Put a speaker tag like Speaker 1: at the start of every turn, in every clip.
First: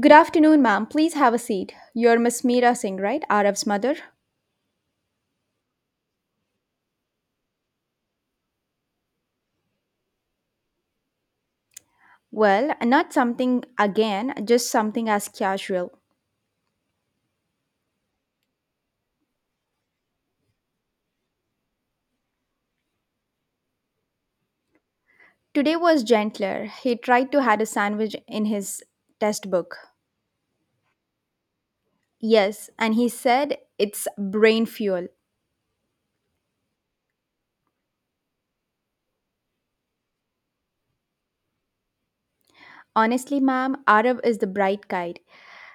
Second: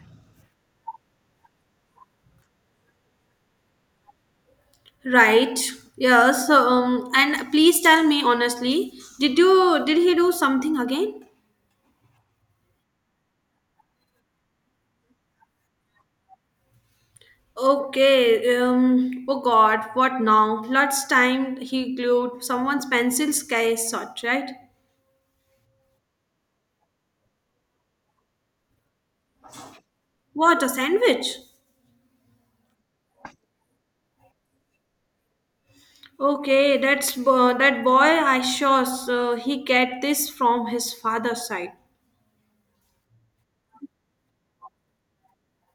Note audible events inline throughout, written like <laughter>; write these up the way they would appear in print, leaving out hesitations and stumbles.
Speaker 1: Good afternoon, ma'am. Please have a seat. You're Miss Meera Singh, right? Araf's mother?
Speaker 2: Right. Yes. And please tell me honestly, did he do something again?
Speaker 1: Well, not something again, just something as casual.
Speaker 2: Okay. Oh God. What now? Last time he glued someone's pencil sky shot. Right.
Speaker 1: Today was gentler. He tried to had a sandwich in his test book.
Speaker 2: What a sandwich.
Speaker 1: Yes, and he said it's brain fuel.
Speaker 2: Okay. That's that boy. I sure so he get this from his father's side.
Speaker 1: Honestly, ma'am, Arab is the bright guide.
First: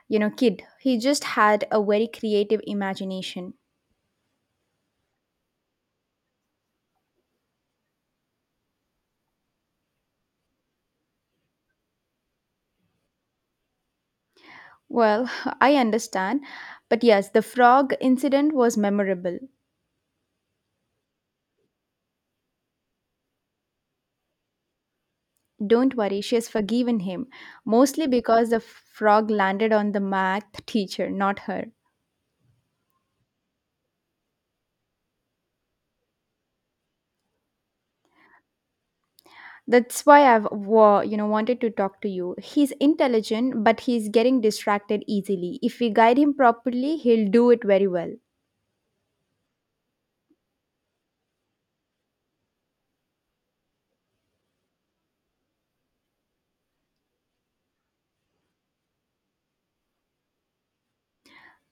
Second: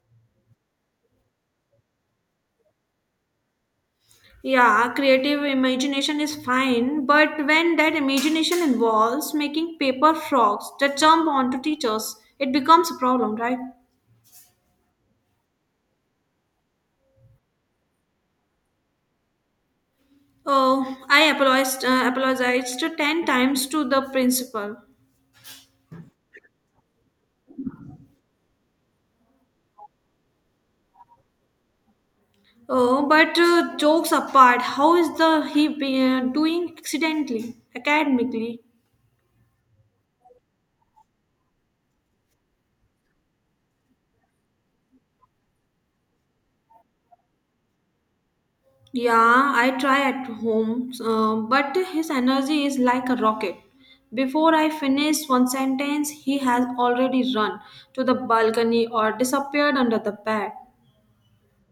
Speaker 1: You know, kid, he just had a very creative imagination.
Speaker 2: Yeah, creative imagination is fine, but when that imagination involves making paper frogs that jump onto teachers, it becomes a problem, right?
Speaker 1: Well, <laughs> I understand. But yes, the frog incident was memorable.
Speaker 2: Oh, I apologized, apologized 10 times to the principal.
Speaker 1: Don't worry, she has forgiven him, mostly because the frog landed on the math teacher, not her.
Speaker 2: Oh, but jokes apart, how is doing academically?
Speaker 1: That's why I've wanted to talk to you. He's intelligent, but he's getting distracted easily. If we guide him properly, he'll do it very well.
Speaker 2: Yeah, I try at home, but his energy is like a rocket. Before I finish one sentence, he has already run to the balcony or disappeared under the bed.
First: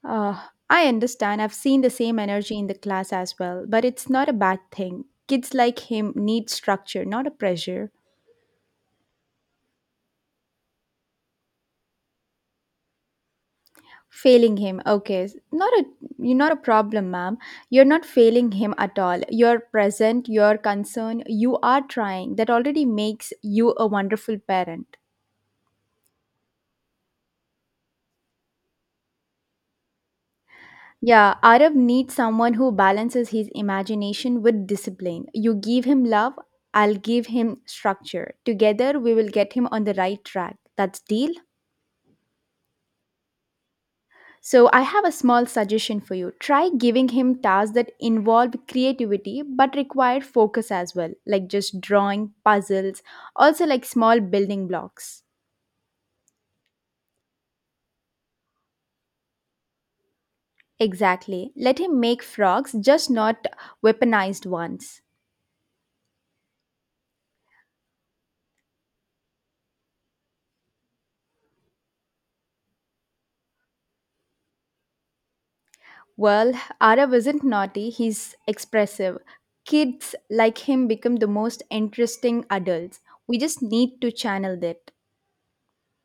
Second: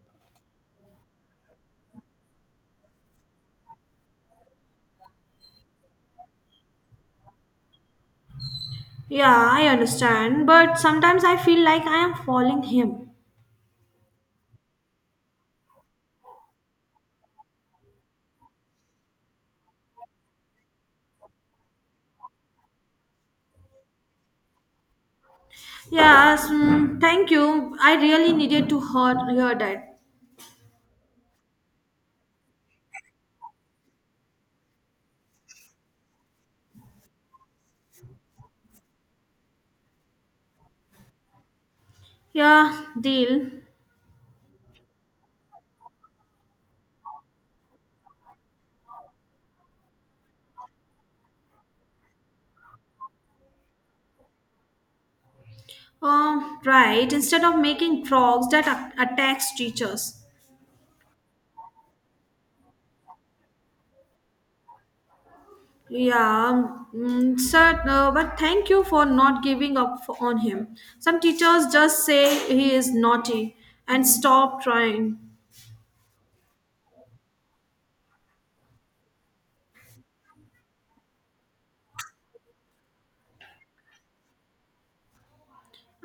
Speaker 1: Uh, I understand. I've seen the same energy in the class as well, but it's not a bad thing. Kids like him need structure, not a pressure.
Speaker 2: Yeah, I understand, but sometimes I feel like I am following him.
Speaker 1: Failing him. Okay. Not a You're not a problem, ma'am. You're not failing him at all. You're present, you're concerned, you are trying. That already makes you a wonderful parent.
Speaker 2: Yes, thank you. I really needed to hear that.
Speaker 1: Yeah, Arab needs someone who balances his imagination with discipline. You give him love, I'll give him structure. Together we will get him on the right track. That's deal.
Speaker 2: Yeah, deal.
Speaker 1: So I have a small suggestion for you. Try giving him tasks that involve creativity but require focus as well, like just drawing, puzzles, also like small building blocks.
Speaker 2: Right. Instead of making frogs that attacks teachers.
Speaker 1: Exactly. Let him make frogs, just not weaponized ones.
Speaker 2: Yeah, sir, but thank you for not giving up f on him. Some teachers just say he is naughty and stop trying.
Speaker 1: Well, Arav isn't naughty, he's expressive. Kids like him become the most interesting adults. We just need to channel that.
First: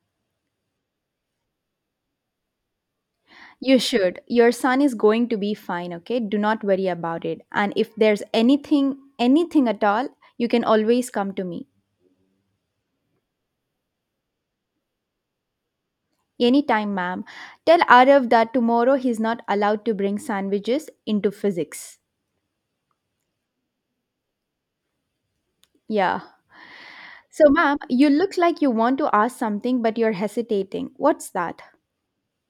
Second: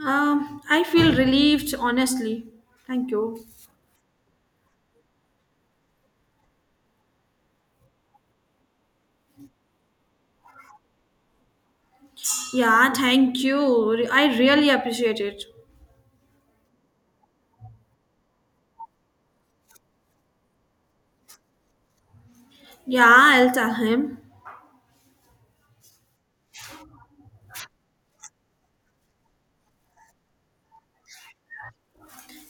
Speaker 2: I feel relieved, honestly. Thank you.
Speaker 1: You should. Your son is going to be fine, okay? Do not worry about it. And if there's anything, anything at all, you can always come to me.
Speaker 2: Yeah, thank you. I really appreciate it.
Speaker 1: Anytime, ma'am. Tell Arav that tomorrow he's not allowed to bring sandwiches into physics.
Speaker 2: Yeah, I'll tell him.
Speaker 1: Yeah. So, ma'am, you look like you want to ask something, but you're hesitating. What's that?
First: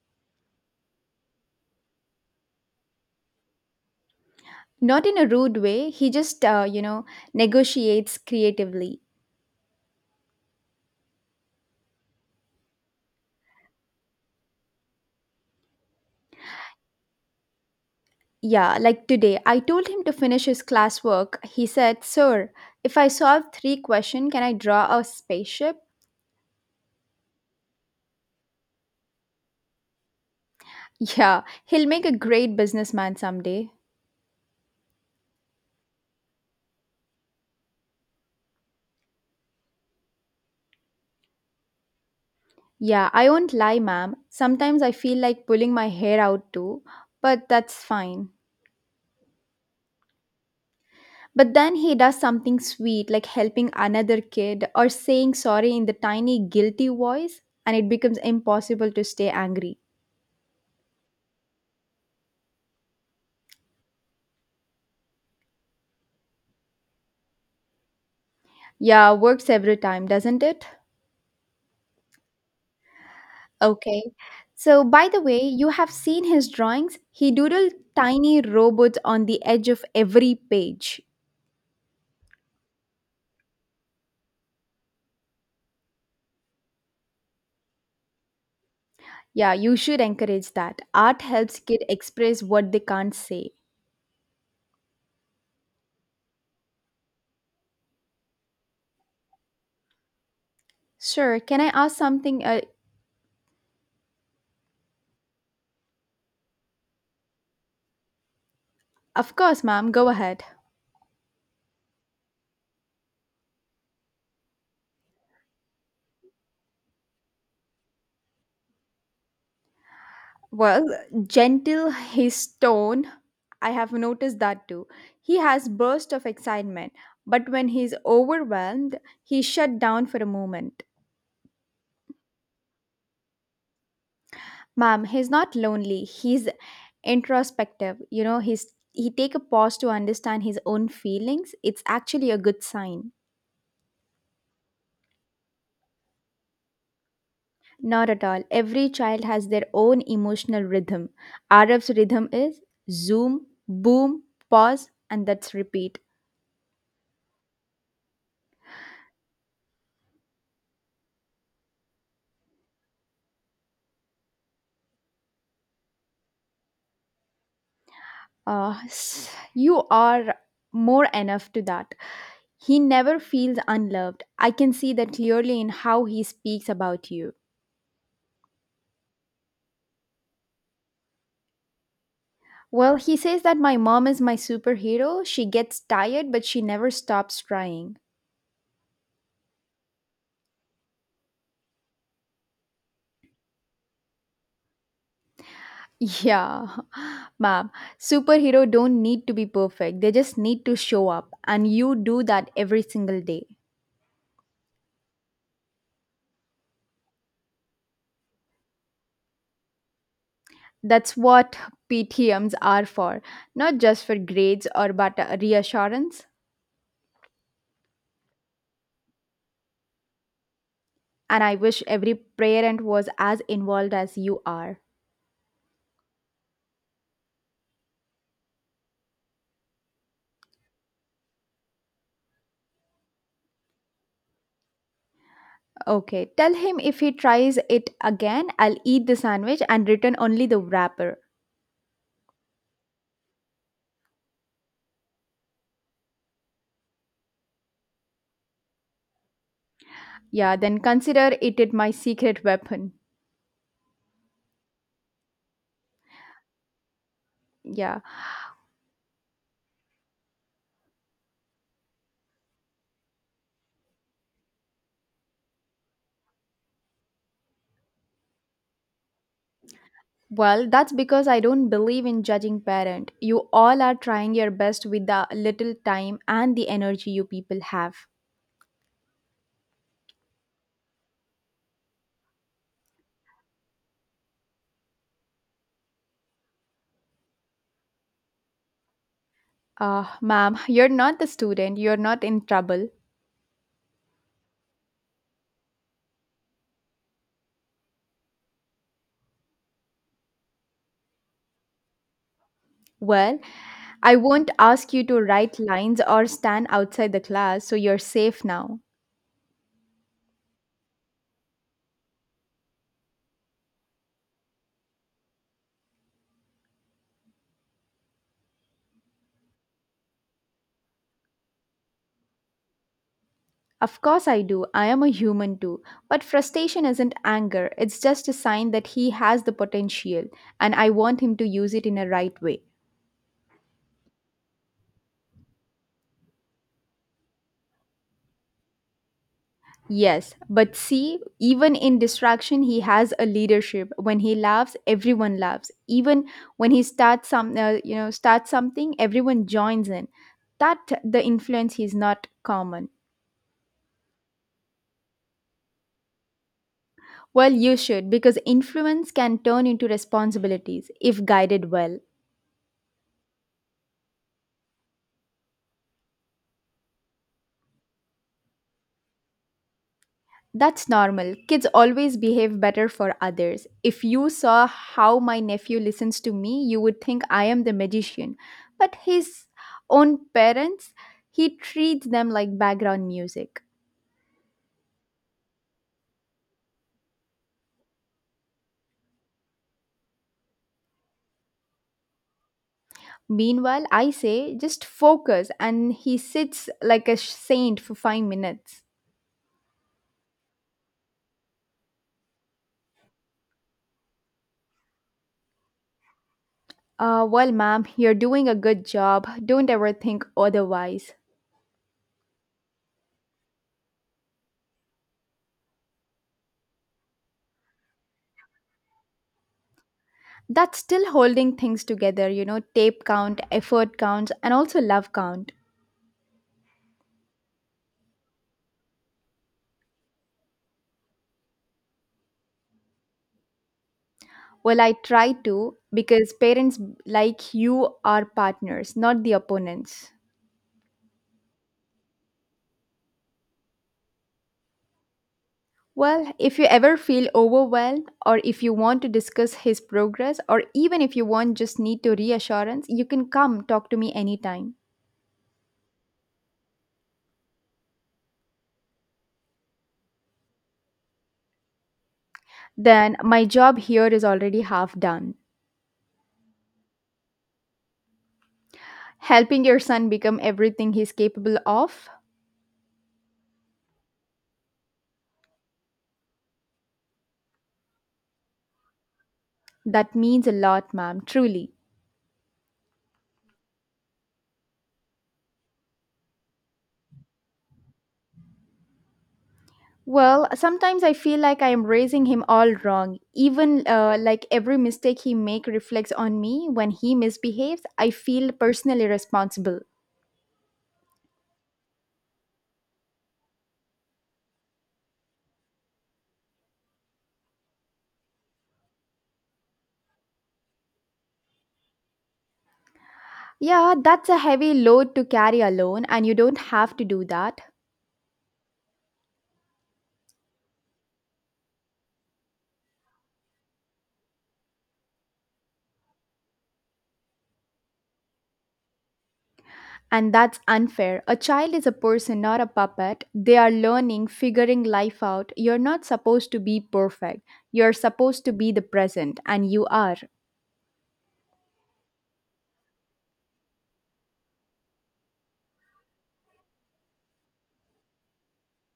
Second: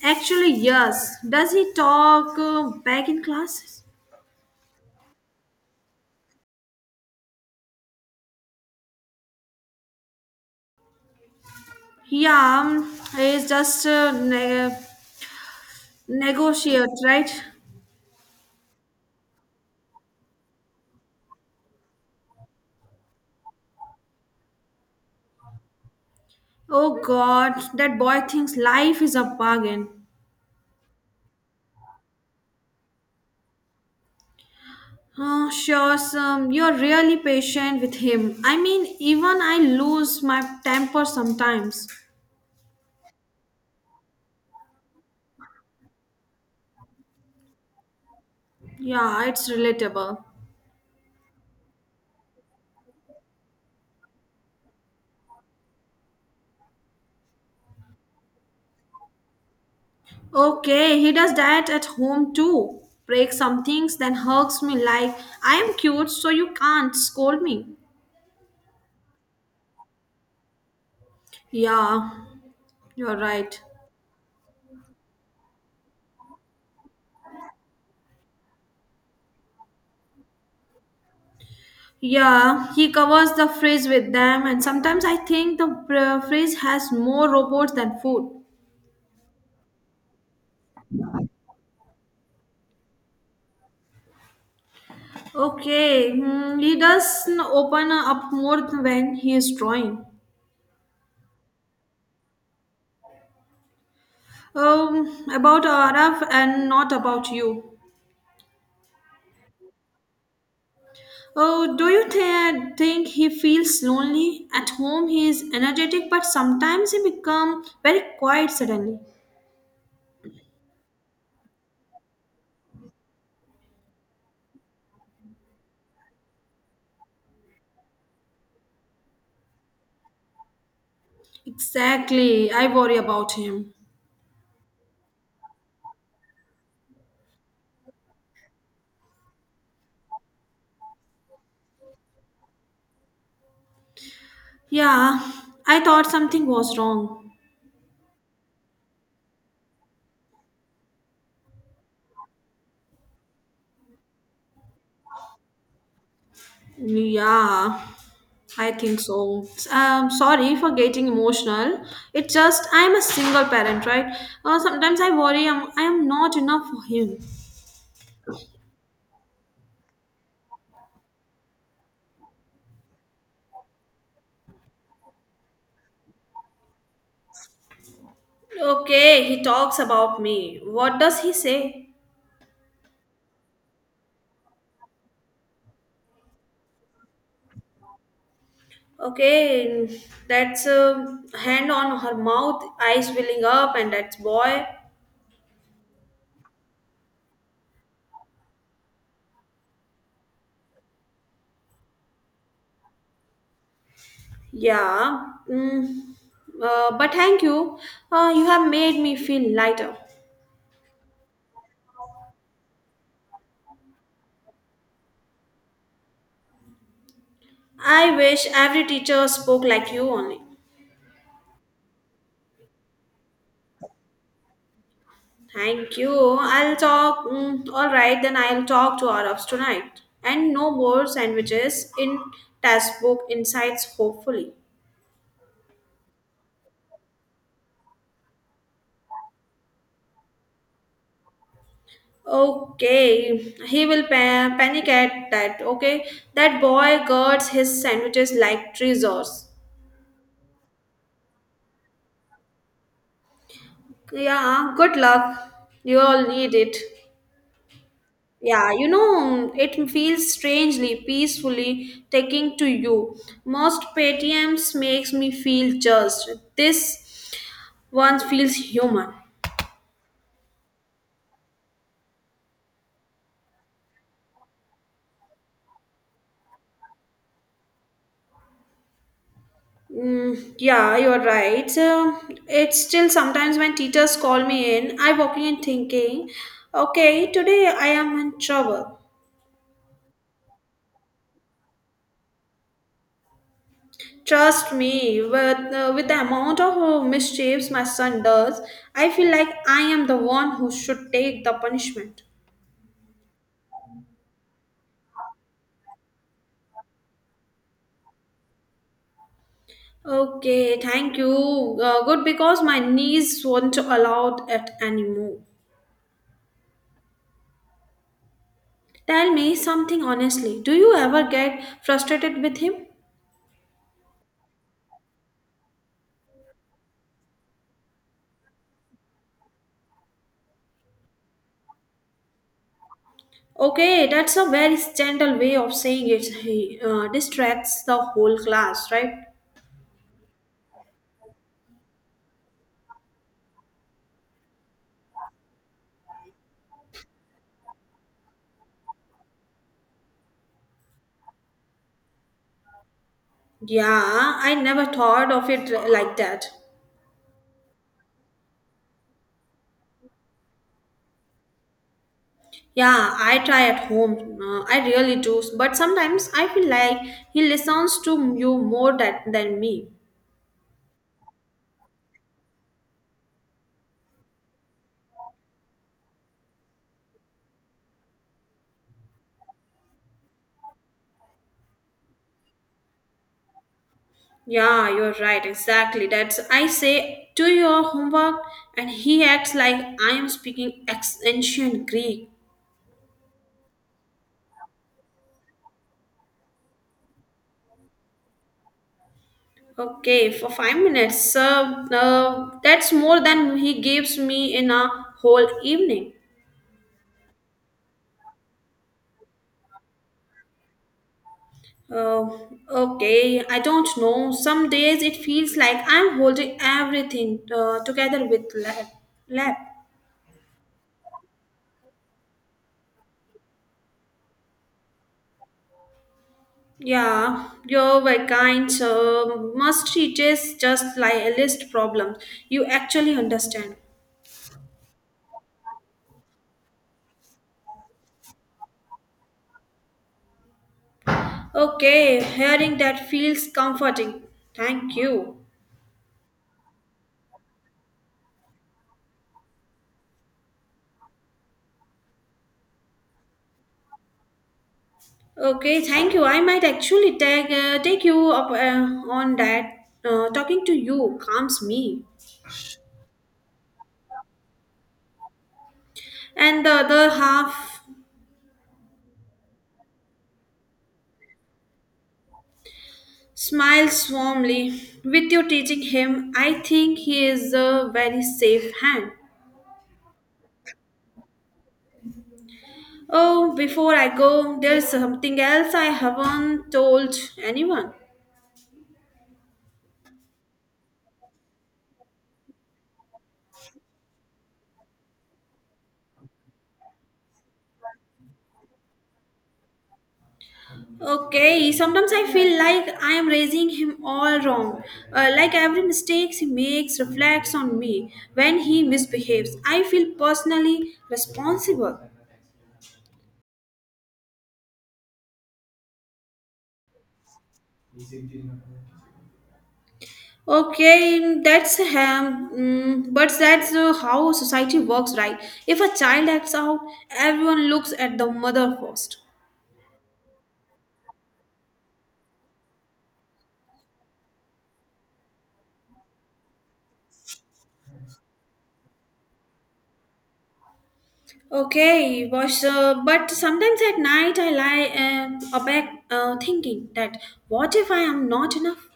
Speaker 2: Actually, yes. Does he talk back in class?
Speaker 1: Not in a rude way. He just, negotiates creatively.
Speaker 2: Yeah, he's just negotiate, right?
Speaker 1: Yeah, like today, I told him to finish his classwork. He said, Sir, if I solve three questions, can I draw a spaceship?
Speaker 2: Oh God, that boy thinks life is a bargain.
Speaker 1: <laughs> Yeah, he'll make a great businessman someday.
Speaker 2: Oh, sure, Sam, you're really patient with him. I mean, even I lose my temper sometimes.
Speaker 1: Yeah, I won't lie, ma'am. Sometimes I feel like pulling my hair out too, but that's fine.
Speaker 2: Yeah, it's relatable.
Speaker 1: But then he does something sweet like helping another kid or saying sorry in the tiny, guilty voice, and it becomes impossible to stay angry.
Speaker 2: Okay, he does that at home too. Breaks some things, then hugs me like, I am cute, so you can't scold me.
Speaker 1: Yeah, works every time, doesn't it?
Speaker 2: Yeah, you're right.
Speaker 1: Okay. So, by the way, you have seen his drawings. He doodled tiny robots on the edge of every page.
Speaker 2: Yeah, he covers the fridge with them, and sometimes I think the fridge has more robots than food.
Speaker 1: Yeah, you should encourage that. Art helps kids express what they can't say.
Speaker 2: Okay, hmm, he does open up more when he is drawing.
Speaker 1: Sure, can I ask something?
Speaker 2: About Araf and not about you.
Speaker 1: Of course, ma'am, go ahead.
Speaker 2: Oh, do you think he feels lonely? At home, he is energetic, but sometimes he become very quiet suddenly.
Speaker 1: Well, gentle his tone. I have noticed that too. He has bursts of excitement, but when he's overwhelmed, he shut down for a moment.
Speaker 2: Exactly, I worry about him.
Speaker 1: Ma'am, he's not lonely. He's introspective. You know, he take a pause to understand his own feelings. It's actually a good sign.
Speaker 2: Yeah, I thought something was wrong.
Speaker 1: Not at all. Every child has their own emotional rhythm. Arab's rhythm is zoom, boom, pause, and that's repeat.
Speaker 2: Yeah, I think so. Sorry for getting emotional. It's just I'm a single parent, right? Sometimes I worry I am not enough for him.
Speaker 1: S- you are more enough to that. He never feels unloved. I can see that clearly in how he speaks about you.
Speaker 2: Okay, he talks about me. What does he say?
Speaker 1: Well, he says that my mom is my superhero. She gets tired, but she never stops trying.
Speaker 2: Okay, that's a hand on her mouth, eyes filling up, and that's boy.
Speaker 1: Yeah, <laughs> ma'am. Superhero don't need to be perfect. They just need to show up, and you do that every single day.
Speaker 2: Yeah. But thank you. You have made me feel lighter.
Speaker 1: That's what PTMs are for, not just for grades or but reassurance.
Speaker 2: I wish every teacher spoke like you only.
Speaker 1: And I wish every parent was as involved as you are.
Speaker 2: Thank you. I'll talk. All right, then I'll talk to Arabs tonight. And no more sandwiches in textbook insights, hopefully.
Speaker 1: Okay, tell him if he tries it again, I'll eat the sandwich and return only the wrapper.
Speaker 2: Okay, he will panic at that. Okay, that boy guards his sandwiches like treasures.
Speaker 1: Yeah, then consider it my secret weapon.
Speaker 2: Yeah, good luck. You all need it.
Speaker 1: Yeah.
Speaker 2: Yeah, you know, it feels strangely, peacefully taking to you. Most PTMs makes me feel just this one feels human.
Speaker 1: Well, that's because I don't believe in judging parent. You all are trying your best with the little time and the energy you people have.
Speaker 2: Yeah, you're right. So it's still sometimes when teachers call me in, I walk in thinking, okay, today I am in trouble.
Speaker 1: Ah, ma'am, you're not the student. You're not in trouble.
Speaker 2: Trust me, with the amount of mischiefs my son does, I feel like I am the one who should take the punishment.
Speaker 1: Well, I won't ask you to write lines or stand outside the class, so you're safe now.
Speaker 2: Okay, thank you. Good because my knees won't allow it anymore. Tell me something honestly. Do you ever get frustrated with him?
Speaker 1: Of course, I do. I am a human too. But frustration isn't anger, it's just a sign that he has the potential, and I want him to use it in a right way.
Speaker 2: Okay, that's a very gentle way of saying it. He distracts the whole class, right?
Speaker 1: Yes, but see, even in distraction, he has a leadership. When he laughs, everyone laughs. Even when he starts something, everyone joins in. That the influence is not common.
Speaker 2: Yeah, I never thought of it like that.
Speaker 1: Well, you should because influence can turn into responsibilities if guided well.
Speaker 2: Yeah, I try at home. I really do. But sometimes I feel like he listens to you more than me.
Speaker 1: That's normal. Kids always behave better for others. If you saw how my nephew listens to me, you would think I am the magician. But his own parents, he treats them like background music.
Speaker 2: Yeah, you're right. Exactly. That's I say, do your homework, and he acts like I am speaking ancient Greek.
Speaker 1: Meanwhile, I say, just focus, and he sits like a saint for 5 minutes.
Speaker 2: Okay, for 5 minutes. That's more than he gives me in a whole evening.
Speaker 1: Well, ma'am, you're doing a good job. Don't ever think otherwise.
Speaker 2: Uh, okay, I don't know. Some days it feels like I'm holding everything together with lap.
Speaker 1: That's still holding things together, you know, tape count, effort counts, and also love count.
Speaker 2: Yeah, you were kind. So must teach just like a list problem. You actually understand.
Speaker 1: Well, I try to because parents like you are partners, not the opponents.
Speaker 2: Okay, hearing that feels comforting. Thank you.
Speaker 1: Well, if you ever feel overwhelmed or if you want to discuss his progress or even if you want just need to reassurance, you can come talk to me anytime.
Speaker 2: Okay, thank you. I might actually take you up on that. Talking to you calms me.
Speaker 1: Then my job here is already half done.
Speaker 2: And the other half
Speaker 1: Helping your son become everything he's capable of,
Speaker 2: smiles warmly. With you teaching him, I think he is a very safe hand.
Speaker 1: that means a lot, ma'am, truly.
Speaker 2: Oh, before I go, there is something else I haven't told anyone.
Speaker 1: Well, sometimes I feel like I am raising him all wrong. Even like every mistake he make reflects on me. When he misbehaves, I feel personally responsible.
Speaker 2: Okay, sometimes I feel like I am raising him all wrong. Like every mistake he makes reflects on me. When he misbehaves, I feel personally responsible.
Speaker 1: Yeah, that's a heavy load to carry alone and you don't have to do that.
Speaker 2: Okay, that's but that's how society works, right? If a child acts out, everyone looks at the mother first.
Speaker 1: And that's unfair. A child is a person, not a puppet. They are learning, figuring life out. You're not supposed to be perfect. You're supposed to be the present and you are.
Speaker 2: Okay, was but sometimes at night I lie awake thinking that what if I am not enough?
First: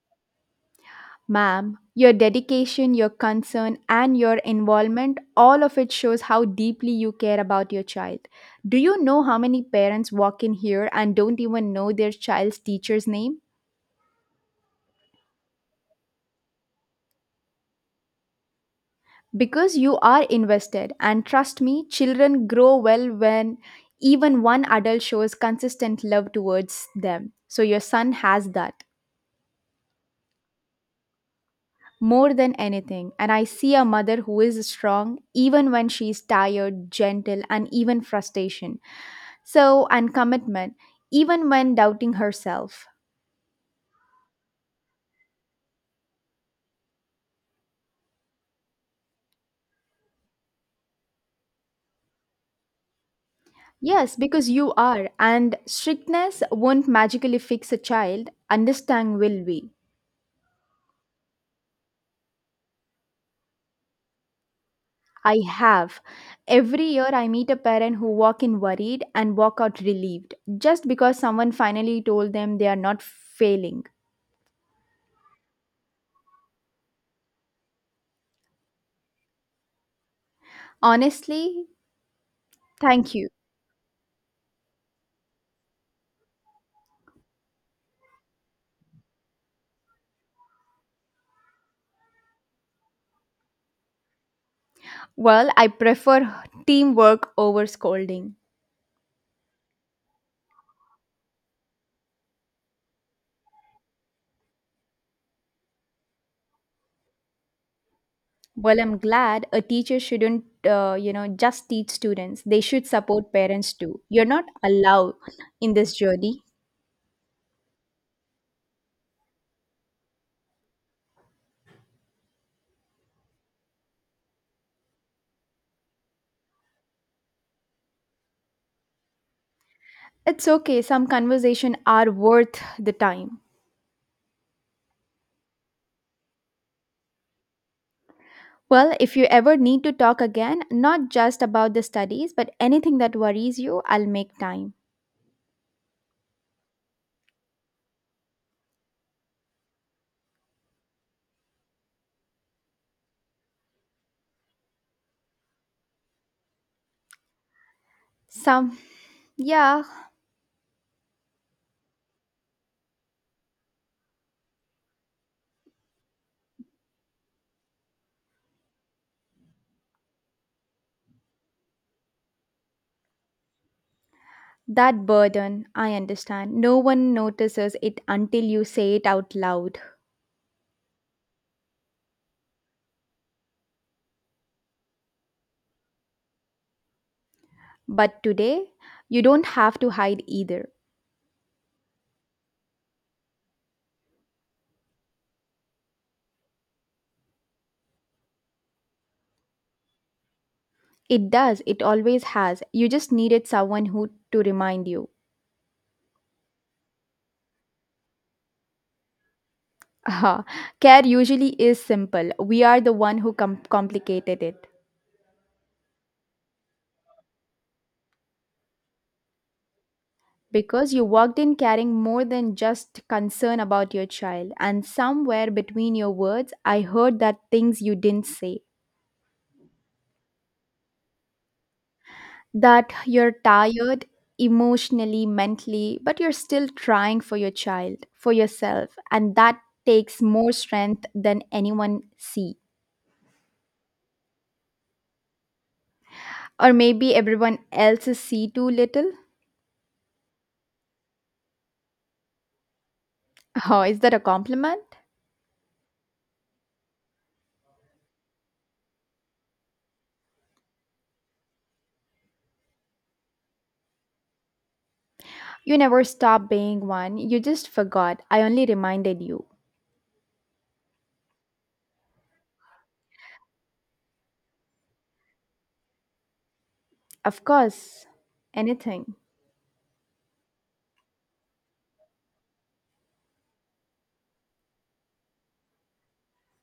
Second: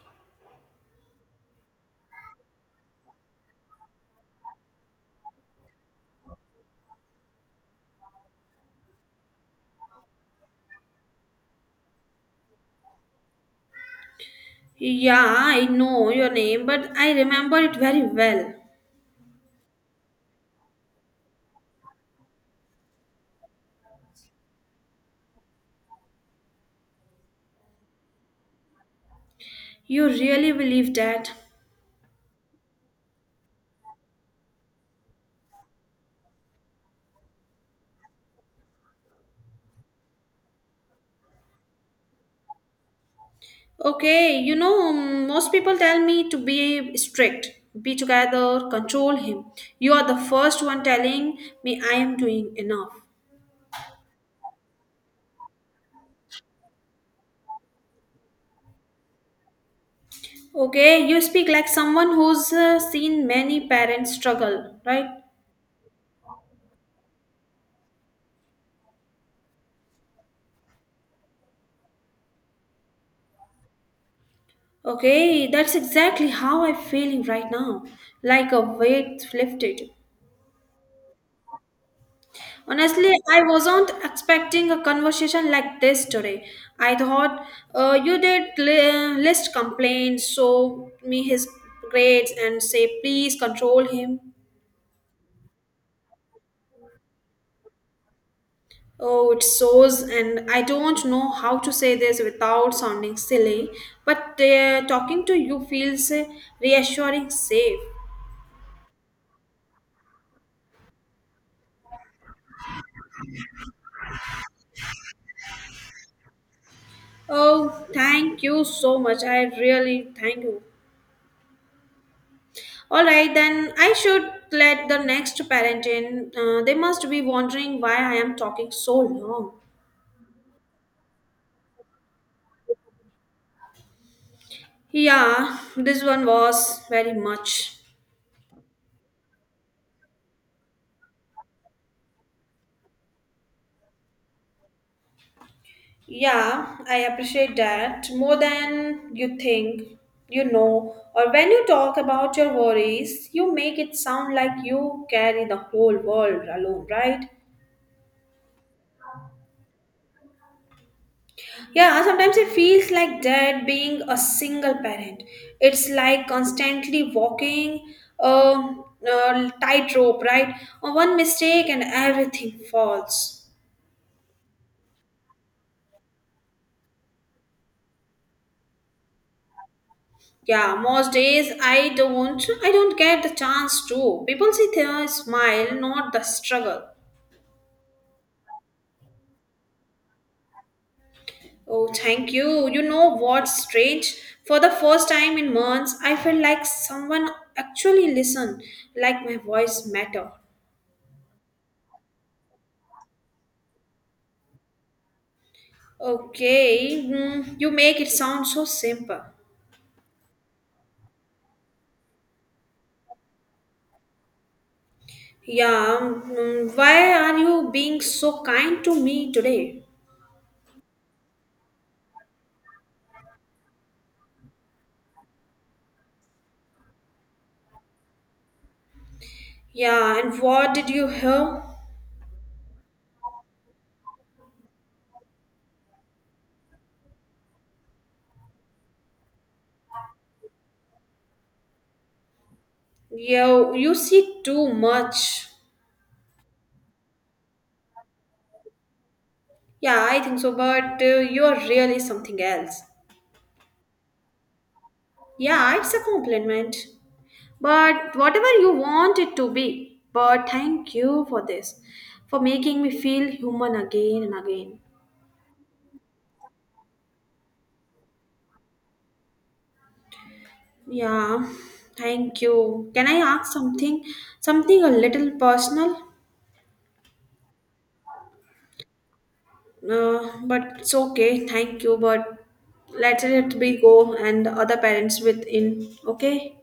Speaker 1: Ma'am, your dedication, your concern, and your involvement, all of it shows how deeply you care about your child. Do you know how many parents walk in here and don't even know their child's teacher's name?
Speaker 2: Yeah, I know your name, but I remember it very well.
Speaker 1: Because you are invested, and trust me, children grow well when even one adult shows consistent love towards them. So, your son has that
Speaker 2: You really believe that?
Speaker 1: more than anything. And I see a mother who is strong even when she's tired, gentle, and even frustration So, and commitment, even when doubting herself.
Speaker 2: Okay, you know, most people tell me to be strict, be together, control him. You are the first one telling me I am doing enough.
Speaker 1: Yes, because you are, and strictness won't magically fix a child, understand will we.
Speaker 2: Okay, you speak like someone who's seen many parents struggle, right?
Speaker 1: I have. Every year I meet a parent who walk in worried and walk out relieved just because someone finally told them they are not failing.
Speaker 2: Okay, that's exactly how I'm feeling right now, like a weight lifted.
Speaker 1: Honestly, thank
Speaker 2: Honestly,
Speaker 1: you.
Speaker 2: I wasn't expecting a conversation like this today. I thought you did list complaints, show me his grades, and say, please control him.
Speaker 1: Well, I prefer teamwork over scolding.
Speaker 2: Oh, it shows, and I don't know how to say this without sounding silly, but talking to you feels reassuring, safe.
Speaker 1: Well, I'm glad a teacher shouldn't, just teach students. They should support parents too. You're not allowed in this journey.
Speaker 2: Oh, thank you so much. I really thank you. All right, then I should let the next parent in. They must be wondering why I am talking so long.
Speaker 1: It's okay. Some conversation are worth the time.
Speaker 2: Yeah, this one was very much.
Speaker 1: Well, if you ever need to talk again, not just about the studies, but anything that worries you, I'll make time.
Speaker 2: Yeah, I appreciate that more than you think, you know, or when you talk about your worries, you make it sound like you carry the whole world alone, right?
Speaker 1: Some, yeah,
Speaker 2: Yeah, sometimes it feels like that being a single parent. It's like constantly walking a tightrope, right? One mistake and everything falls.
Speaker 1: that burden, I understand. No one notices it until you say it out loud.
Speaker 2: Yeah, most days I don't get the chance to. People see their smile, not the struggle.
Speaker 1: But today, you don't have to hide either.
Speaker 2: Oh, thank you. You know what's strange? For the first time in months, I felt like someone actually listened, like my voice matter.
Speaker 1: It does, it always has. You just needed someone who to remind you.
Speaker 2: Okay, you make it sound so simple.
Speaker 1: Aha. Care usually is simple. We are the one who complicated it.
Speaker 2: Yeah, why are you being so kind to me today?
Speaker 1: Because you walked in carrying more than just concern about your child, and somewhere between your words, I heard that things you didn't say.
Speaker 2: Yeah, and what did you hear?
Speaker 1: That you're tired emotionally, mentally, but you're still trying for your child, for yourself, and that takes more strength than anyone sees.
Speaker 2: You see too much.
Speaker 1: Or maybe everyone else is see too little?
Speaker 2: Yeah, I think so, but you're really something else.
Speaker 1: Oh, is that a compliment?
Speaker 2: Yeah, it's a compliment. But whatever you want it to be. But thank you for this, for making me feel human again and again.
Speaker 1: You never stop being one. You just forgot. I only reminded you.
Speaker 2: Yeah, thank you. Can I ask something? Something a little personal?
Speaker 1: Of course. Anything.
Speaker 2: But it's okay. Thank you. But let it be go and the other parents within. Okay?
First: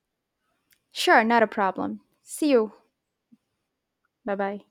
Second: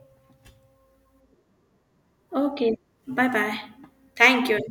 Speaker 1: Sure, not a problem. See you.
Speaker 2: Okay. Bye bye.
Speaker 1: Bye
Speaker 2: Thank you.
Speaker 1: bye.